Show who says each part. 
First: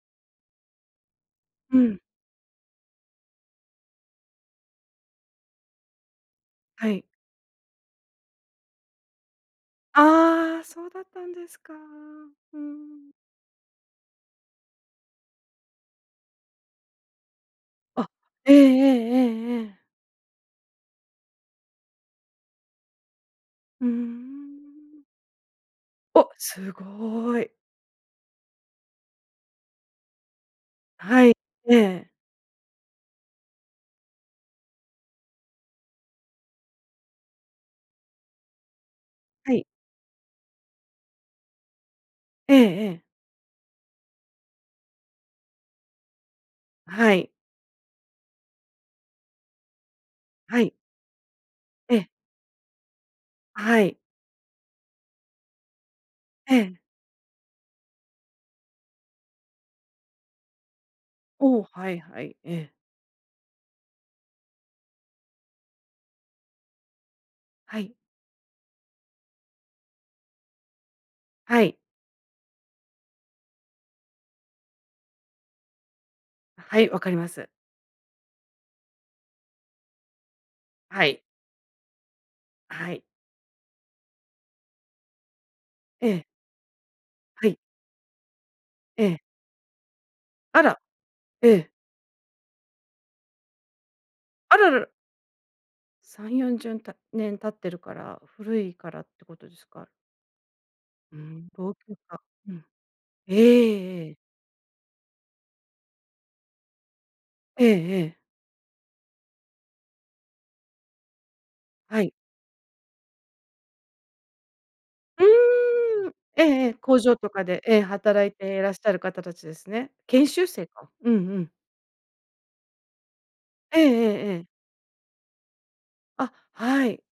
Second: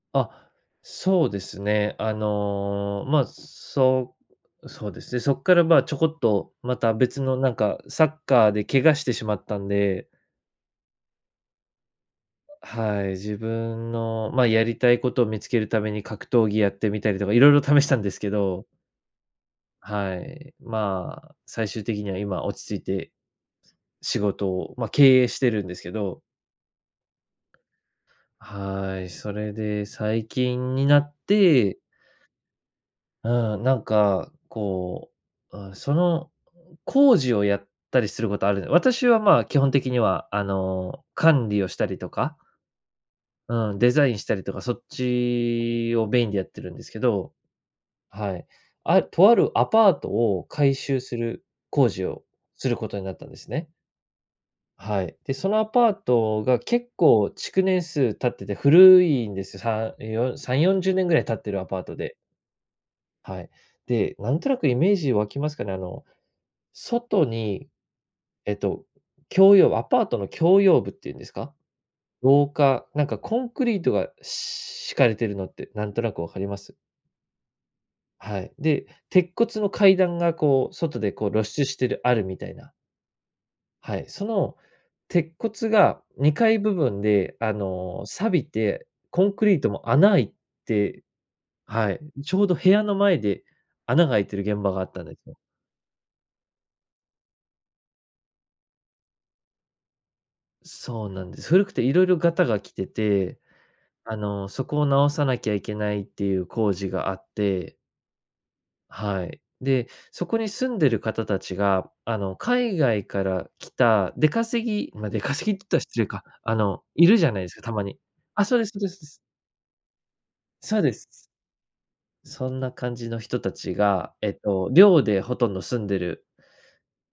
Speaker 1: あ、そうです
Speaker 2: う
Speaker 1: ね、
Speaker 2: ん。
Speaker 1: あの、まあ、そう、そうですね、そっから、まあ、ちょこっと、ま
Speaker 2: は
Speaker 1: た
Speaker 2: い。
Speaker 1: 別のなんか、サッカーで怪我してしまったんで
Speaker 2: ああ、そうだったんですか。うー
Speaker 1: はい、
Speaker 2: ん。
Speaker 1: 自分の、まあ、やりたい事を見つける為に、格闘技やってみたりとか、色々試したん
Speaker 2: あ、
Speaker 1: ですけ
Speaker 2: えええ
Speaker 1: ど。
Speaker 2: えええええ。
Speaker 1: はい、まあ、最終的には、今落ち着いて、
Speaker 2: うー
Speaker 1: 仕事を、ま、
Speaker 2: ん。
Speaker 1: 経営してるんですけど。
Speaker 2: お、凄い。
Speaker 1: はい、それで最近になっ
Speaker 2: はい、え
Speaker 1: て
Speaker 2: え。
Speaker 1: うん、なんかこう、うーん、その工事をやったりする事あるんで私は、まあ、
Speaker 2: は
Speaker 1: 基
Speaker 2: い。
Speaker 1: 本的には、あの、管理をしたりとか
Speaker 2: ええええ。
Speaker 1: うん、デザインしたりとか、そっちをメインでやってるんですけ
Speaker 2: はい。
Speaker 1: ど。はい。あ、とあるアパートを
Speaker 2: はい。
Speaker 1: 改修する工
Speaker 2: え
Speaker 1: 事
Speaker 2: え。
Speaker 1: をすることになったんですね。
Speaker 2: はい。
Speaker 1: はい、で、そのアパートが
Speaker 2: ええ。
Speaker 1: 結構、築年数経ってて古いんですよ。さよ3、40年ぐらい経ってる
Speaker 2: お、
Speaker 1: アパー
Speaker 2: は
Speaker 1: ト
Speaker 2: い
Speaker 1: で。
Speaker 2: はい、ええ。
Speaker 1: はい。で、なんとなくイメージ湧きますかね、あの、外に、
Speaker 2: はい。
Speaker 1: えっと、共用アパートの共用部って言うんですか、
Speaker 2: はい。
Speaker 1: 廊下、なんかコンクリートがし敷かれてるのって何となく分かります？
Speaker 2: はい、分かります。
Speaker 1: はい、で、鉄骨の階段が、こう外
Speaker 2: は
Speaker 1: で、
Speaker 2: い。
Speaker 1: こう露出してるあるみたいな。
Speaker 2: はい。
Speaker 1: はい、その鉄骨が
Speaker 2: ええ。
Speaker 1: 2階部分で、
Speaker 2: は
Speaker 1: あ
Speaker 2: い。
Speaker 1: の、錆びて、
Speaker 2: ええ。
Speaker 1: コンクリートも穴開い
Speaker 2: あら、
Speaker 1: て
Speaker 2: ええ。
Speaker 1: はい、ちょうど部屋の前で穴が開いてる
Speaker 2: あ
Speaker 1: 現
Speaker 2: ら
Speaker 1: 場
Speaker 2: ら
Speaker 1: があっ
Speaker 2: ら。
Speaker 1: たんですよ。
Speaker 2: さんよんじゅんた年経ってるから、古いからって事ですか？
Speaker 1: そう
Speaker 2: うー
Speaker 1: なんで
Speaker 2: ん、
Speaker 1: す、古く
Speaker 2: 老朽
Speaker 1: て色々
Speaker 2: 化。
Speaker 1: ガタ
Speaker 2: う
Speaker 1: が
Speaker 2: ん、
Speaker 1: 来て
Speaker 2: え
Speaker 1: て、
Speaker 2: ええ
Speaker 1: あ
Speaker 2: え。
Speaker 1: の、そこを直さなきゃいけないっていう工事があっ
Speaker 2: え
Speaker 1: て
Speaker 2: えええ。
Speaker 1: はい。で、そこに住んでる方たちが、
Speaker 2: はい。
Speaker 1: あの、海外から来た出稼ぎまあ、出
Speaker 2: う
Speaker 1: 稼ぎっつったら失礼
Speaker 2: ーん、
Speaker 1: か、
Speaker 2: ええ
Speaker 1: あ
Speaker 2: ええ、
Speaker 1: の、
Speaker 2: 工
Speaker 1: い
Speaker 2: 場
Speaker 1: るじ
Speaker 2: と
Speaker 1: ゃない
Speaker 2: か
Speaker 1: ですか、
Speaker 2: で、
Speaker 1: た
Speaker 2: ええ、
Speaker 1: まに。
Speaker 2: 働い
Speaker 1: あ、そ
Speaker 2: て
Speaker 1: う
Speaker 2: い
Speaker 1: で
Speaker 2: ら
Speaker 1: す
Speaker 2: っ
Speaker 1: そ
Speaker 2: し
Speaker 1: うで
Speaker 2: ゃ
Speaker 1: す
Speaker 2: る
Speaker 1: です。
Speaker 2: 方たちですね。研修生
Speaker 1: そう
Speaker 2: か。
Speaker 1: です。
Speaker 2: うんうん。
Speaker 1: そんな感じの人達
Speaker 2: えええ
Speaker 1: が、
Speaker 2: え
Speaker 1: えっ
Speaker 2: ええ。
Speaker 1: と、寮でほとんど住んでる
Speaker 2: あ、はい。